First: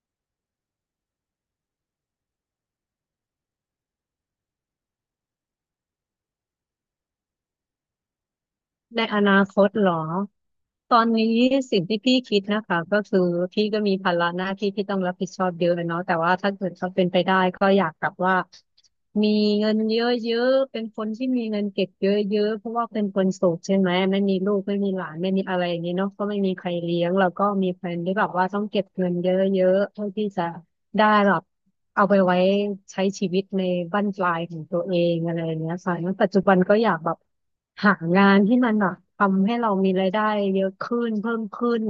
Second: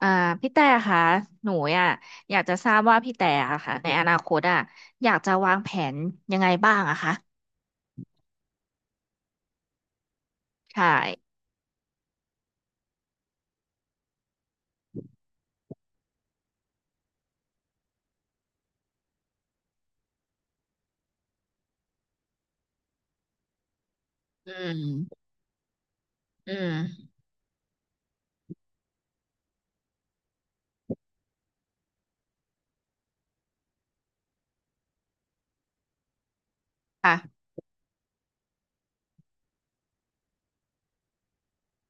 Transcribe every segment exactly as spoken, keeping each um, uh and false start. อ่าพี่แต่ค่ะหนูอ่ะอยากจะทราบว่าพี่แต่อะค่ะในอนาคตอ่ะอยากจะวางแผนยังไงบ้างอะคะในอนาคตเหรอใช่ตอนนี้สิ่งที่พี่คิดนะคะก็คือพี่ก็มีภาระหน้าที่ที่ต้องรับผิดชอบเยอะเนาะแต่ว่าถ้าเกิดเขาเป็นไปได้ก็อยากแบบว่ามีเงินเยอะๆเป็นคนที่มีเงินเก็บเยอะๆเพราะว่าเป็นคนโสดใช่ไหมไม่มีอืลูกไม่มีหลานมไม่มีอะไรอย่างนี้เนาะก็ไม่อืมีใครเลี้ยมงแล้วก็มีแฟนที่แบบว่าต้องเก็บเงินเยอะๆเพื่อที่จะ ได้แบบเอาไปไว้ใช้ชีวิตในบั้นปลายของตัวเองอะไรอย่างเงี้ยค่ะแล้วปัจจุบันก็อยากแบบค่ะหางานที่มันแบบทำให้เรามีรายได้เยอะขึ้นเพิ่มขึ้น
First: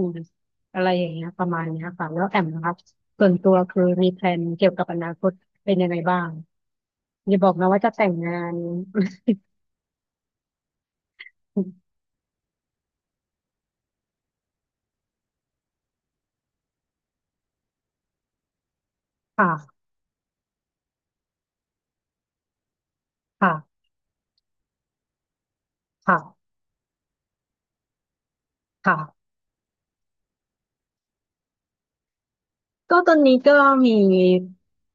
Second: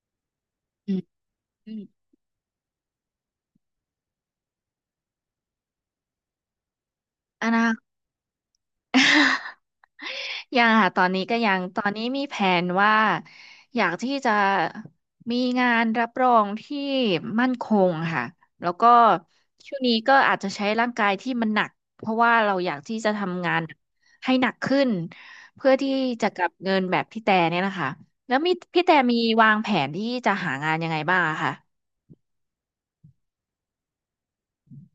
อะไรอืมอย่างเงี้ยประมาณอเนี้ยมค่ะแล้วแอมนะครับส่วนตัวคือมีแพลนเกี่ยวกับอนาคตเป็นยังไงบ้างอย่าอบอกนา นะ ว่าคจะแต่งงาน ต ยังค่ะตอนนี้ก็ยังตอน นี้มีแผนว่าอยากที่จะมีงานรับรองที่มั่นคงค่ะแล้วก็ช่วค่ะงนี้ก็อาจจะใช้ร่างกายที่มันหนักเพราะว่าเราอยากที่จะทำงานค่ะให้หนักขึ้นเพื่อที่จะกลัค่ะบเงินแบบพี่แต่เนี่ยนะคะแล้วมีพี่แต่มีค่ะ วางแผนที่จะหางานยังไงบ้างอะค่ะก็ตอนนี้ก็มี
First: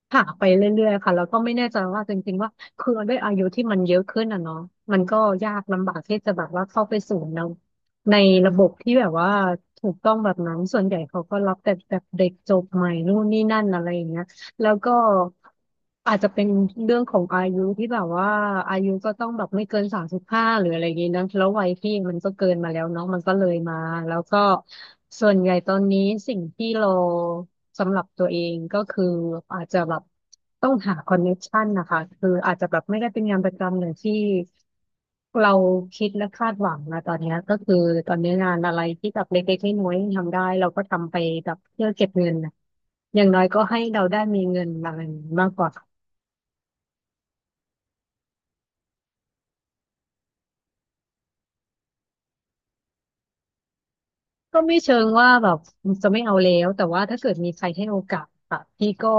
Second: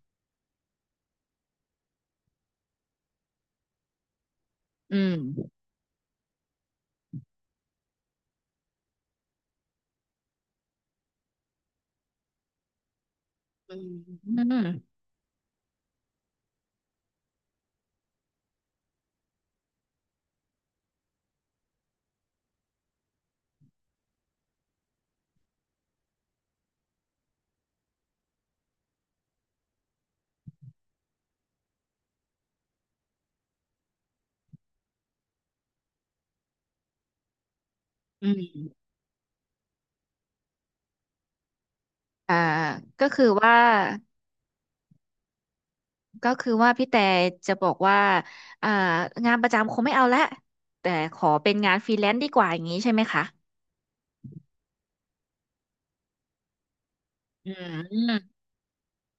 ผ่าไปเรื่อยๆค่ะแล้วก็ไม่แน่ใจว่าจริงๆว่าคือด้วยอายุที่มันเยอะขึ้นอ่ะเนาะอืมันก็ยามกลำบากที่จะแบบว่าเข้าไปสู่ในในระบบที่แบบว่าถูกต้องแบบนั้นส่วนใหญ่เขาก็รับแต่แบบเด็กจบใหม่นู่นนี่นั่นอือะมไรอย่างเงี้ย อืมแล้วก็อาจจะเป็นเรื่องของอายุที่แบบว่าอายุก็ต้องแบบไม่เกินสามสิบห้าหรืออะไรอย่างนี้นะแล้ววัยพี่มันก็เกินมาแล้วเนาะมันก็เลยมาแล้วก็ส่วนใหญ่ตอนนี้สิ่งที่เราสำหรับตัวเองก็คืออาจจะแบบต้องหาคอนเน ซี ที ชันนะคะคืออาจจะแบบไม่ได้เป็นงานประจำอย่างที่ เราคิดและคาดหวังนะตอนเนี้ยก็คือตอนอืนี้งานมอะไรที่แบบเล็กๆน้อยๆทำได้เราก็ทำไปแบบเพื่อเก็บเงิอ่านนะก็อคือย่างน้อยว่า ก็ให้เราได้มีเงินมาเงินมากกว่าก็คือว่าพี่แต่จะบอกว่าอ่างานประจำคงไม่เอาละแต่ขอเป็นงานฟรีแลนซ์ดีกว่าอย่างนี้ใช่ไหมคะก็ไม่เชิงว่าแบบจะไม่เอาแล้วแต่ว่าถ้าเกิดอืมีใครมให้อืโอมกาสค่ะพี่ก็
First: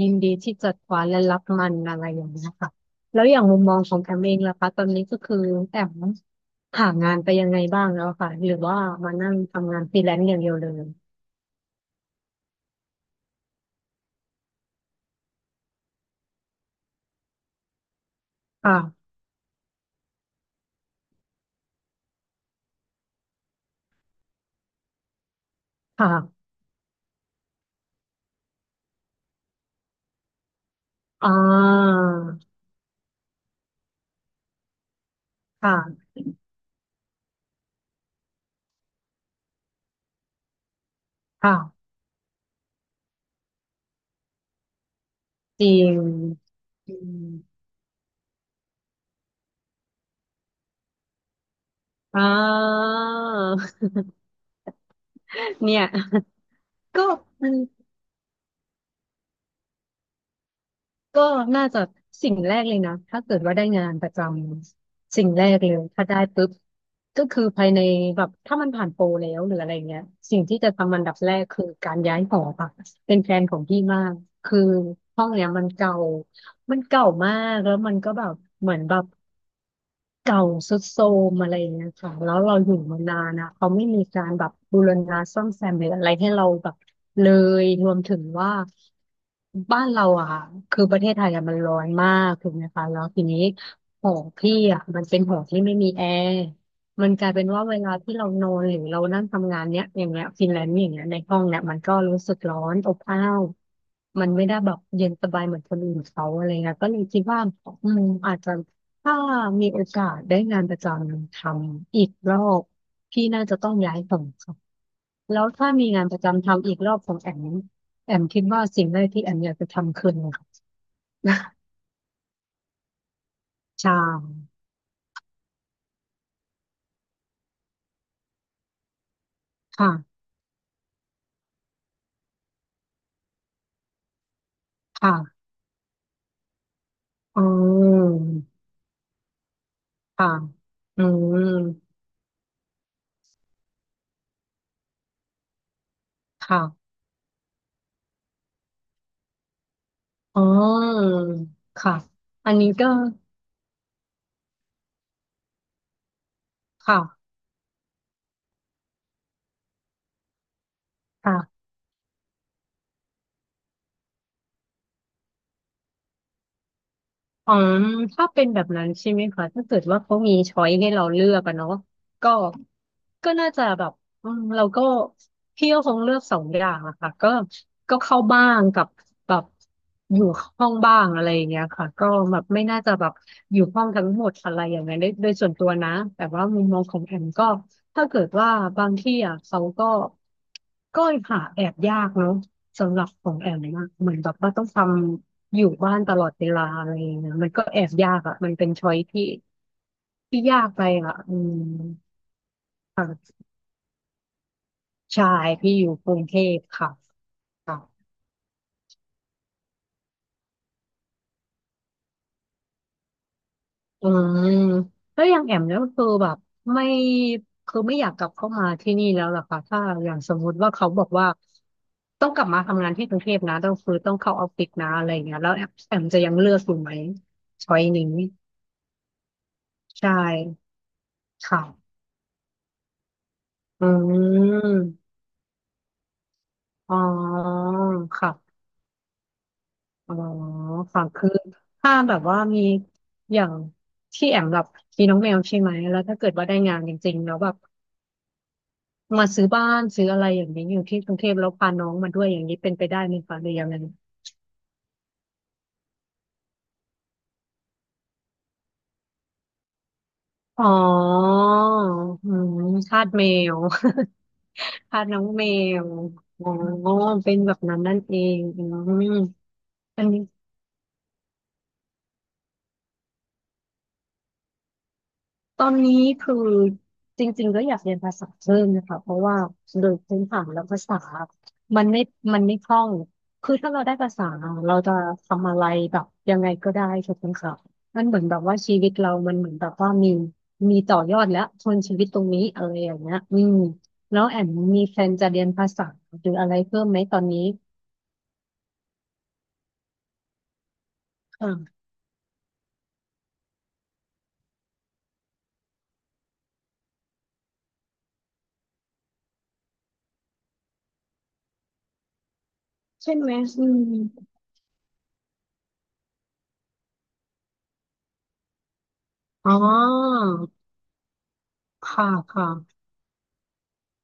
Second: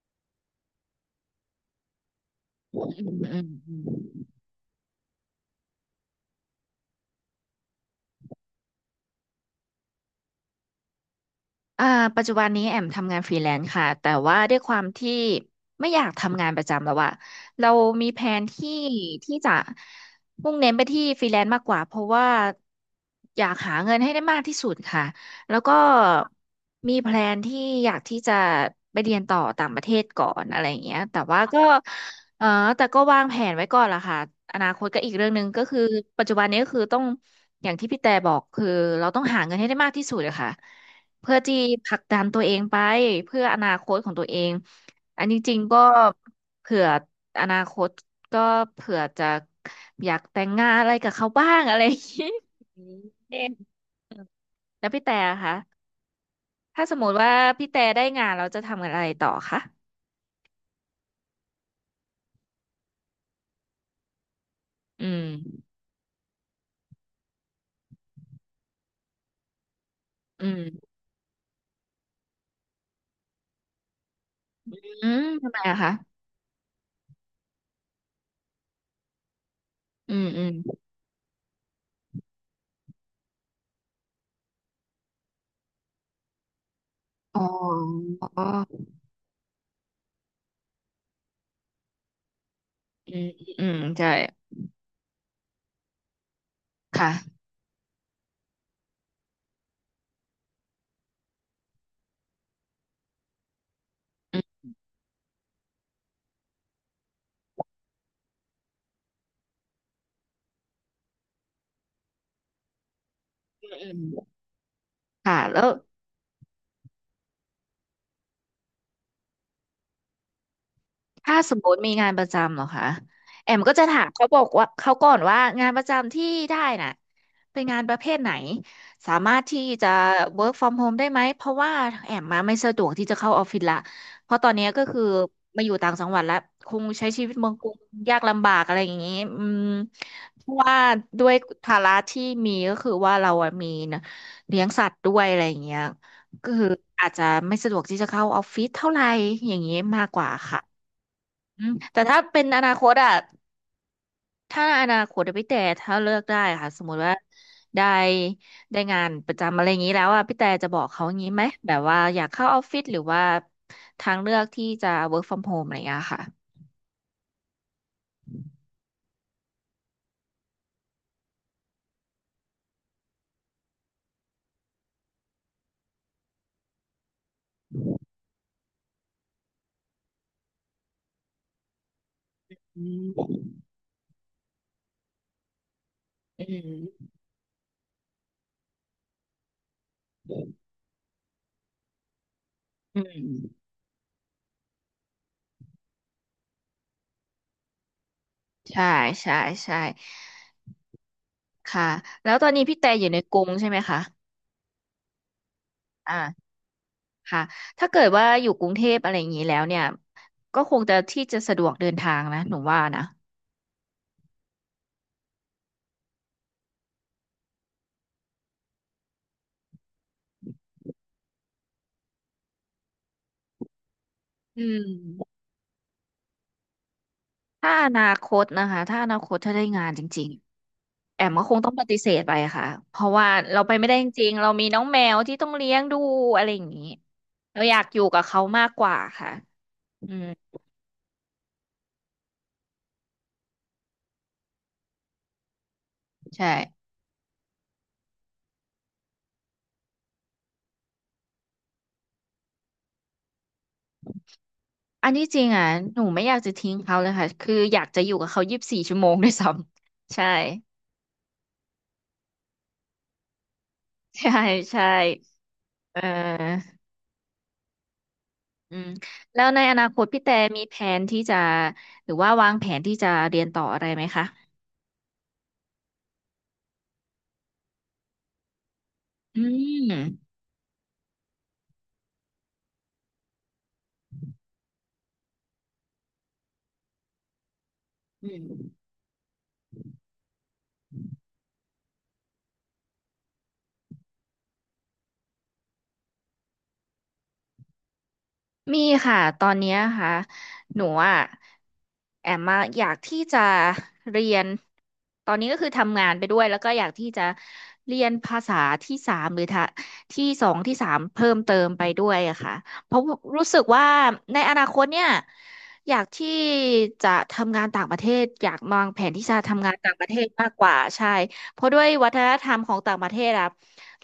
ยินดีที่จะคว้าและรับมันอะไรอย่างเงี้ยค่ะอืมแล้วอย่างมุมมอืองของแอมเอม งล่ะคะตอนนี้ก็คือแอมหางานไปยังไงบ้างแล้วค่ะหรือว่ามานั่งทำงานฟรีแลนซ์อย่างเดียวเลยอ่าปัจจุบันนี้แอมทำงานฟรีแลนซ์ค่ะแต่ว่าด้วยความที่ไม่อยากทำงานประจำแล้วอะเรามีแผนที่ค่ะที่จะมุ่งเน้นไปที่ฟรีแลนซ์มากกว่าเพราะว่าอยากหาเงินให้ได้มากที่สุดค่ะแล้วก็ค่ะ มีแพลนที่อยากที่จะไปเรียนต่อต่างประเทศก่อนอะไรอย่างเงี้ยแต่อ่ว่าก็าเออแต่ก็วางแผนไว้ก่อนล่ะค่ะอนาคตก็อีกเรื่องหนึ่งก็คือค่ะปัจจุบันนี้ก็คือต้องอย่างที่พี่แต่บอกคือเราต้องหาเงินให้ได้มากที่สุดอะค่ะ เพื่อค่ะที่ผลักดันตัวเองไปเพื่ออนาคตของตัวเองอันนี้จริงจริก็งเผื่อจริงอนาคตก็เผื่อจะอยากแต่งงานอะไรกับเขาบ้างอะไรอย่างอ่า นี้ อืมเองแล้วพี่แต่อะคะ เนี่ย ถ้าส มก็มติว่ามันพี่แต่ได้งานเราจะทำอะไรต่อคะก็น่าจะสิ่งแรกเลยนะ ถ้าเกิดว่าได้งานประจอืำมสิ่งแรกเลยถ้าได้ปุ๊บก็คือภายในแบบถ้ามันผ่านโปรแล้วหรืออะไรเงี้ยสิ่งอืที่จะมทำอันดับแรกคือการย้ายหอค่ะเป็นแฟนของพี่มากคืออืห้มองเนี้ยทำไมมันอะคะเก่ามันเก่ามากแล้วมันก็แบบเหมือนแบบ อืมอืเก่ามทรุดโทรมอะไรอย่างเงี้ยค่ะแล้วเราอยู่มานานนะเขาไม่มีการแบบบูรณะซ่อมแซมหรืออะไรให้เราแบบเลอ๋อยรวมถึงว่าบ้านเราอะค่ะคือประเทศไทยอะมันร้อนมากถูกไหมคะแล้วอืทีมนี้อืมหใช่อพี่อ่ะมันเป็นหอที่ไม่มีแอร์มันกลายค่ะเป็นว่าเวลาที่เรานอนหรือเรานั่งทำงานเนี้ยอย่างเงี้ยฟินแลนด์อย่างเงี้ยในห้องเนี้ยมันก็รู้สึกร้อนอบอ้าวมันอืไม่ได้มแบบเย็นสบายเหมือนคนอื่นเขาอะไรเงี้ยก็เลยคิดว่าอืมอาจจะ ถ้ามีโอกาสได้งานประจำทำอีกรอบพี่น่าจะอืต้องย้ายฝั่งมค่ะค่ะแล้วแล้ว ถ้ามีงานประจำทำอีกรอบของแอมแอมคิดว่าสิ่งแรกที่แอมอยากจะทำคืออะไรคะถ้าสมมติมีงานประจำเหรอคะแอมก็จะชาถามเขาบอกว่าเขาก่อนว่างานประจำที่ได้น่ะเป็นงานประเภทไหนสามารถที่จะ ค่ะ work from home ได้ไหมเพราะว่าแอมมาไม่สะดวกที่จะเข้าออฟฟิศละเพราะตอนเนี้ยก็คือค่ะมาอยู่ต่างจังหวัดแล้วคงใช้ชีวิตอืเมืองกรุงยากมลำบากอะไรอย่างนี้อืมค่ะเพราะว่าอืด้วยภาระมที่มีก็คือว่าเราอะมีนะเลี้ยงสัตว์ด้วยอะไรอย่างเงี้ยก็คือค่ะอาจจะไม่สะดวกที่จะเข้าออฟฟิศเท่าไหร่อย่างนี้มากกว่าอ๋อค่ะ อืมค่ะแต่ถ้าเป็นอันอนี้นาคก็ตอะถ้าอนาคตอะพี่แต่ถ้าเลือกได้ค่ะสมมค่ะติว่าได้ได้งานประจำอะไรอย่างนี้แล้วอะพี่แต่จะบอกเขาอย่างนี้ค่ะ ไหมแบบว่าอยากเข้าออฟฟิศหรือว่าทางเลือกที่จะ work from home อะไรอย่างเงี้ยค่ะอ๋อถ้าเป็นแบบนั้นใช่ไหมคะถ้าเกิดว่าเขามีช้อยให้เราเลือกอะเนาะก็ก็น่าจะแบบอืมเราก็พี่ก็คงเลือกสองอย่างอะค่ะก็ก็เข้าบ้างกับแบบอยู่ห้องบ้างอะไรอย่างเงี้ยค่ะก็แบบไม่น่าจะแบอืบมอยู่ห้องทั้งหมดอะไรอย่างเงี้ยโดยโดยส่วนตัวนะแต่อืว่ามุมมองของมแอมก็ถ้าเกิดว่าบางที่อะเขาก็ก็หาแอบยากเนาะสำอืหรับของแอมมนะเหมือนแบบว่าต้องทำ อยู่บ้านตลอดเวลาอะไรอย่างเงี้ยมันก็แอบยากอ่ะมันเป็นใช่ช้อยที่ใช่ใช่ที่ยากไปอ่ะอืมค่ะแล้วตอนนี้พี่แต่อยู่ในค่ะกรุงใช่ไหมคะใชายที่อยู่กรุงเทอ่าพค่ะค่ะค่ะถ้าเกิดว่าอยู่กรุงเทพอะไรอย่างนี้แล้วเนี่ยก็คงจะที่จะสะดวกเดินทางนะหนูว่านะอืมแล้วอย่างแอมเนี่ยก็คือแบบไม่คือไม่อยากกลับเข้ามาที่นี่แล้วล่ะค่ะถ้าอย่างสมมุติว่าเขาบอกว่าต้องกลับมาทำงานที่กรุงเทพนะต้องคือต้องเข้าออฟอืฟิศนะอะไรอย่างม เงี้ยแล้วแอมแอมจะยังเลือกอยู่ไหมถ้าช้อยอนานี้คตนะคะถ้าอนาคตถ้าได้งานจใช่ริงๆแอมก็คงต้องปค่ะฏิเสธไปค่ะเพราะว่าเราไปอืไม่ได้จริงๆเรามีน้องแมมวที่ต้องเลี้ยงดูอะไรอย่างนี้อ๋อเราอยากอยู่กับเขาค่ะ มากกว่าค่ะอือ๋อมค่ะคือถ้าแบบว่ามีอย่างที่แอมแบบมีน้องแมวใช่ไหมแล้วถ้าเกิดว่าใช่ได้งานจริงๆแล้วแบบมาซื้อบ้านซื้ออะไรอย่างนี้อยู่ที่กรุงเทพแล้วพาน้องมาด้วยอย่างนี้เป็นไปได้ไหมคะหรือยังไงอันนี้จริงอ่ะหนูไม่อยากจะทิ้งเขาเลยค่ะคืออยากจะอยู่กับเขายี่สิบสี่ชั่วโมงด้วยซ้ำใช่ อ๋ออืมทาสแมว ใช่ใช่ ทาสน้องแมวเอออ๋อเป็นแบบนั้นนั่นเองอือืมมแล้วในอนาคอัตนนี้ พี่แต่มีแผนที่จะหรือว่าวางแผนที่จะเรียนต่ออะไรไหมคะตอนนี้คือจริงๆก็อยากเรียนภาษาเพิ่มนะคะเพราะว่าอืโดมยพื้นฐานแล้วภาษามันไม่มันไม่คล่องคือถ้าเราได้ภาษาเราจะทำอะไรแบบยังไงก็ได้ถูกไหมคะมันเหมือนอืแบบว่าชีม วิตเรามันเหมือนแบบว่ามีมีต่อยอดแล้วทนชีวิตตรงนี้อะไรอย่างเงี้ยอืมแล้วแอมมีแฟนจะเรียนภาษาหรืออะไรเพิ่มไหมตอนนี้มีค่ะตอนเนี้ยค่ะหนูอ่ะค่ะแอมมาอยากที่จะเรียนตอนนี้ก็คือทำงานไปด้วยแล้วก็อยากที่จะเรียนภาษาที่สามหรือทะที่สองที่สามเพิ่มเติมไปด้วยอะค่ะเพราะใช่ไหมรู้สึกอืว่ามในอนาคตเนี่ยอยากที่จะทำงานต่างประเทศอยากวางแผนที่จะอ๋อทำงานต่างประเทศมากกว่าใช่เพราะด้วยวัค่ะฒนธค่ะรรมของต่างประเทศอะ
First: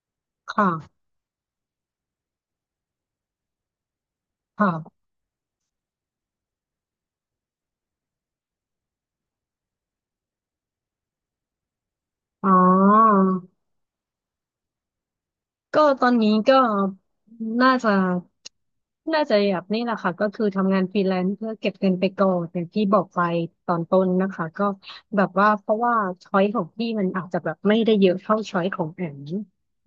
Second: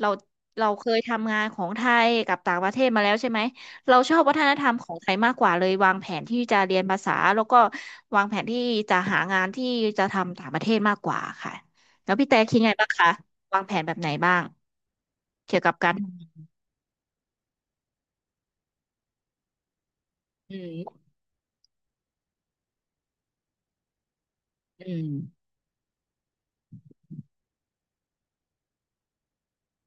เราเราเคยค่ะทำงานของไทยกับต่างประเทศมาแล้วใช่ไหม เราชอบวัฒนธรรมของค่ะไทยมากกว่าเลยวางแผนที่จะเรียนภาษาแล้วก็วางแผนที่จะหางานที่จะทำต่างประเทศมากกว่าค่ะแล้วพี่แต่อ๋อ คิดไงบ้างคะวางแผนแบบไหนบ้างเกี่ยวกับก็การตอนนี้ก็น่าจะน่าจะแบบนี่แหละค่ะก็คืออืทำงานฟมรีแลนซ์เพื่อเก็บเงินไปก่อนอย่างที่บอกไปตอนต้นนะคะก็อืมแบบว่าเพราะว่าช้อยของพี่มันอาจจะแบบไม่ได้เยอะเท่าช้อยของแอม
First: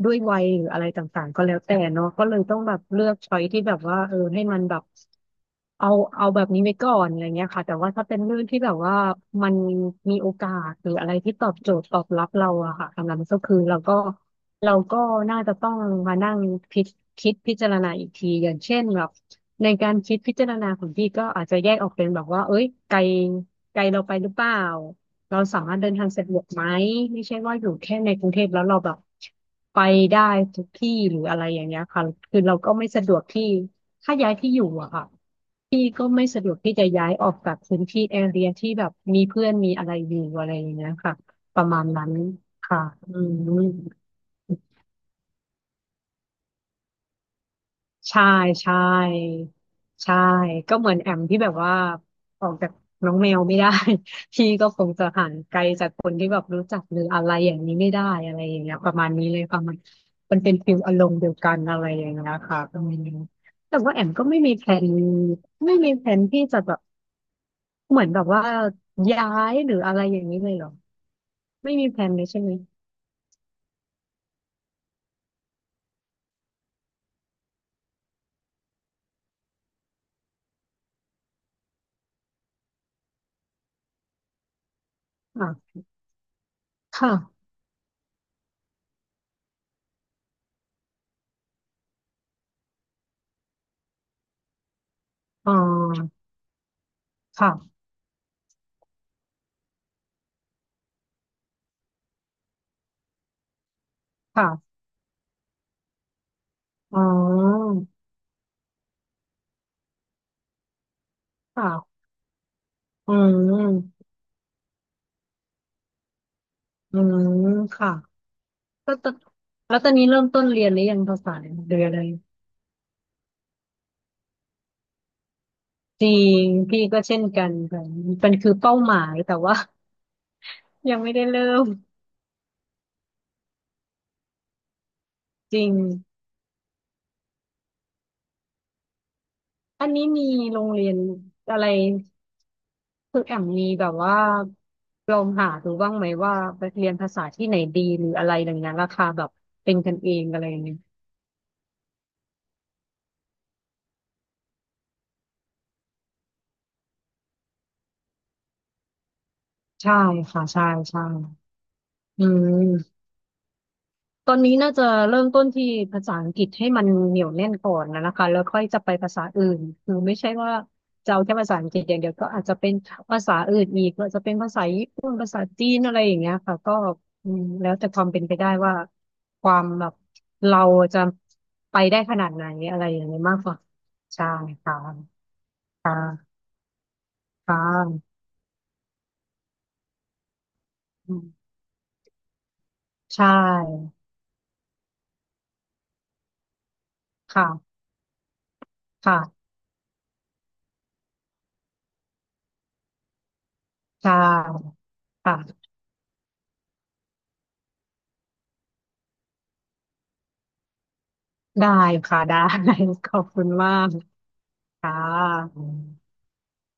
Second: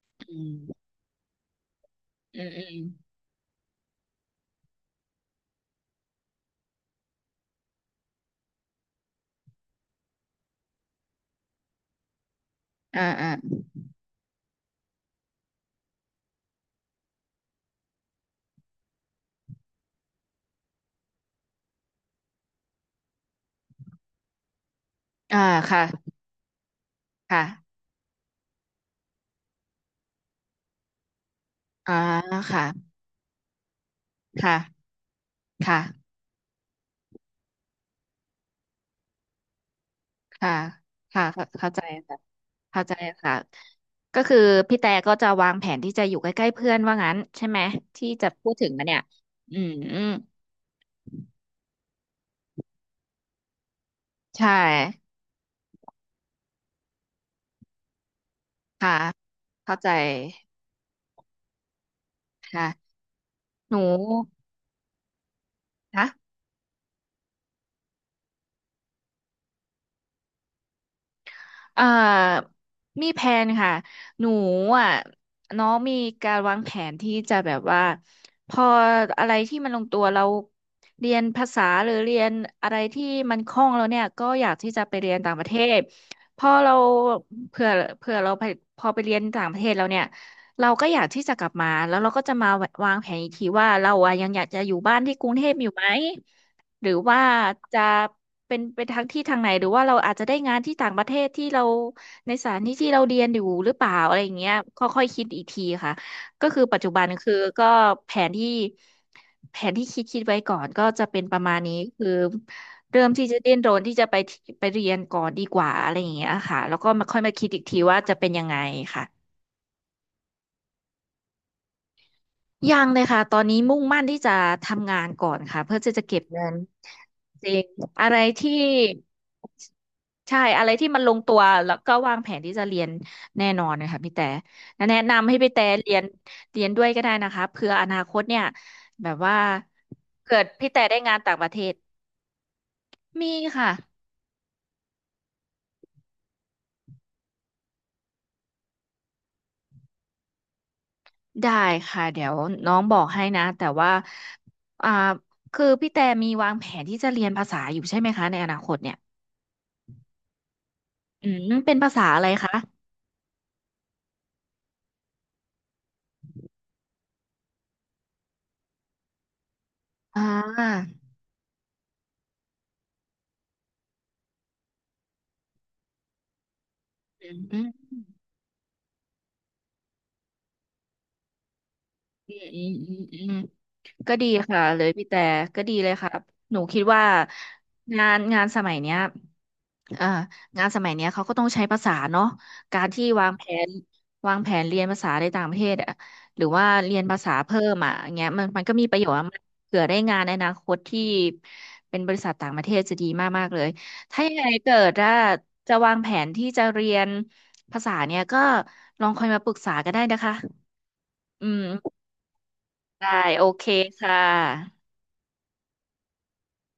ด้วยวัยอืหรืออะไรมต่างๆก็แล้วแต่เนาะก็เลอืยมต้องอืแบมบเลือกช้อยที่แบบว่าเออให้มันแบบเอาเอาแบบนี้ไว้ก่อนอะไรเงี้ยค่ะแต่ว่าถ้าเป็นเรื่องที่แบบว่ามันมีโอกาสหรืออะไรที่ตอบโจทย์ตอบรับเราอะค่ะอ่าสำหรับมัอ่านก็คือเราก็เราก็น่าจะต้องมานั่งพิจคิดพิจารณาอีกทีอย่างเช่นแบบในการคิดพิจารณาของพี่ก็อาจจะแยกออกเป็นแบบว่าเอ้ยไกลไกลเราไปหรือเปล่า อ่าเราสามารถค่ะเดินทางสะดวกไหมไม่ใช่ค่ะว่าอยู่แค่ในกรุงเทพแล้วเราแบบไปได้ทุกที่หรืออะไรอย่างเงี้ยอ่าค่ะคือเราค่ะก็ไม่สะดวกที่ถ้าย้ายที่ค่ะอยู่อะค่ะพี่ก็ค่ะไม่สะดวกที่จะย้ายออกจากพื้นที่แอเรียที่แบบมีเพื่อนมีอะไรอยู่อะค่ะไรอย่างเงี้ยค่ะค่ะเข้าประเข้าใจมาณนั้นค่ะค่ะเข้าใจอืม ค่ะก็คือพี่แต่ก็จะวางแผนที่จะอยู่ใกล้ๆเพื่อนว่างั้นใช่ไหมที่ใช่จะพูดถึงใช่มาเนี่ยอืม ใช่ก็เหมือนแอมที่แบบว่าออกจากน้องแมวไม่ได้ พี่ใช่ก็คงจะห่างไกลจากคนที่แบบรู้จักหรืออะไรอย่างนี้ไม่ได้อะไรอย่างเงี้ยปค่ะระมาณนี้เลยประมาเข้าณใจมันเป็นฟิลอารมณ์เดียวกันอะไรอย่างเงี้ยค่ะประค่ะมาณนี้หแต่นูว่าแอมก็ไม่มีแผนไม่มีแผนะนที่จะแบบเหมือนแบบว่าย้ายหรืออะไรอย่างนี้เลยเหรอไม่เอ่อมีแผนเลยใช่ไหมมีแผนค่ะหนูอ่ะน้องมีการวางแผนที่จะแบบว่าพออะไรที่มันลงตัวเราเรียนภาษาหรือเรียนอะไรที่มันคล่องแล้วเนี่ยก็อยากที่จะไปเรียนต่างปอ่ระเทะศพอเราค่ะเผื่อเผื่อเราไปพอไปเรียนต่างประเทศแล้วเนี่ยเราก็อยากที่จะกลับมาแล้วเราก็จะมาวางแผนอีกทีว่าเราอ่ะยังอยากจะอยู่บ้านที่กรุงเทอ๋อพอยู่ไหม หรือว่าจะค่ะเป็นเปนทางที่ทางไหนหรือว่าเราอาจจะได้งานที่ต่างประเทศที่เราในสถานที่ที่เราเรียนอยู่หรือเปล่าอะไรอย่างเงี้ยค่ะค่อยๆคิดอีกทีค่ะก็คือปัจจุอ๋อบันคือก็แผนที่แผนที่คิดคิดไว้ก่อนก็จะเป็นประมาณนี้ค่ะคือเริ่มอืที่จะดิ้นรนที่ม จะไปที่ไปเรียนก่อนดีกว่าอะไรอย่างเงี้ยค่ะแล้วก็อืมาค่อยมาคิมดอีกทีค่ะว่าจะเป็นยังไงก็ค่ะตอนแล้วตอนนี้เริ่มต้นเรียนหรือยังภาษาเดือนเลยยังเลยค่ะตอนนี้มุ่งมั่นที่จะทำงานก่อนค่ะเพื่อที่จะจริเก็บเงิงนพี่ก็เช่นกัจนริงค่ะอะไรมันคืที่ อเป้าหมายแต่ว่า ใช่อะไรที่ ยัมังนลไม่งได้ตัวเริ่มแล้วก็วางแผนที่จะเรียนแน่นอนนะคะพี่แต่และแนะนำให้พี่จแต่ริงเรียนเรียนด้วยก็ได้นะคะเผื่ออนาคตเนี่ยแบบว่าอันนี้มีเกิดโรพี่งแต่เรียได้นงานต่างประเทอะไรศคือมีแอมมีค่ะแบบว่าลองหาดูบ้างไหมว่าไปเรียนภาษาที่ไหนดีหรืออะไรอย่างเงี้ยราคาแบบเป็นกันเองอะไรอย่างเงี้ยได้ค่ะเดี๋ยวน้องบอกให้นะแต่ว่าอ่าคือพี่แต่มีวางแผนที่จะเรียนภาษาอยู่ใช่ไหมคะในอนาคตเนี่ยใช่ค่ะใช่ใช่อืมเป็นภาษาอะอืไรคะม ตอนนี้น่าจะเริ่มต้นที่ภาษาอังกฤษให้มันเหนียวแน่นก่อนนะนะคะแล้วค่อยจะไปภาษาอื่นคือไม่อ่าใช่ว่าจะเอาแค่ภาษาอังกฤษอย่างเดียวก็อาจจะเป็นภาษาอื่นอีกก็จะเป็นภาษาญี่ปุ่นภาษาจีนอะไรอย่างเงี้ยค่ะก็อือืมมอืมแล้วแต่ความเป็นไปได้ว่าความแบบเราจะไปได้ขนาอืดไหมนออะไรือมย่างอืนี้ยม มากกว่าก็ใช่ดีค่ะค่ะเลยพี่แต่ก็ดีเลยครับค่ะหนูคิดว่าค่งาะนงานสมัยเนี้ยเอ่องานสมัยเนี้ยอืมเขาก็ต้องใช้ภาษาเนาะการที่ใช่วางแผนวางแผนเรียนภาษาในต่างประเทศอะหรือว่าเรียนภาษาค่ะเพิ่มอ่ะอย่างเงี้ยมันมันก็มีประโยชน์อะมันค่ะเผื่อได้งานในอนาคตที่เป็นบริษัทต่างประเทศจะดีมากมากเลยใช่ถ้ายังไงเกิดว่าค่ะจะวางแผนที่จะเรียนภาษาเนี่ยก็ลองคอยมาปรึกษากันได้นะคะอืได้มค่ะได้ ขได้อบคุโอณเคมาก ค่ะค่ะ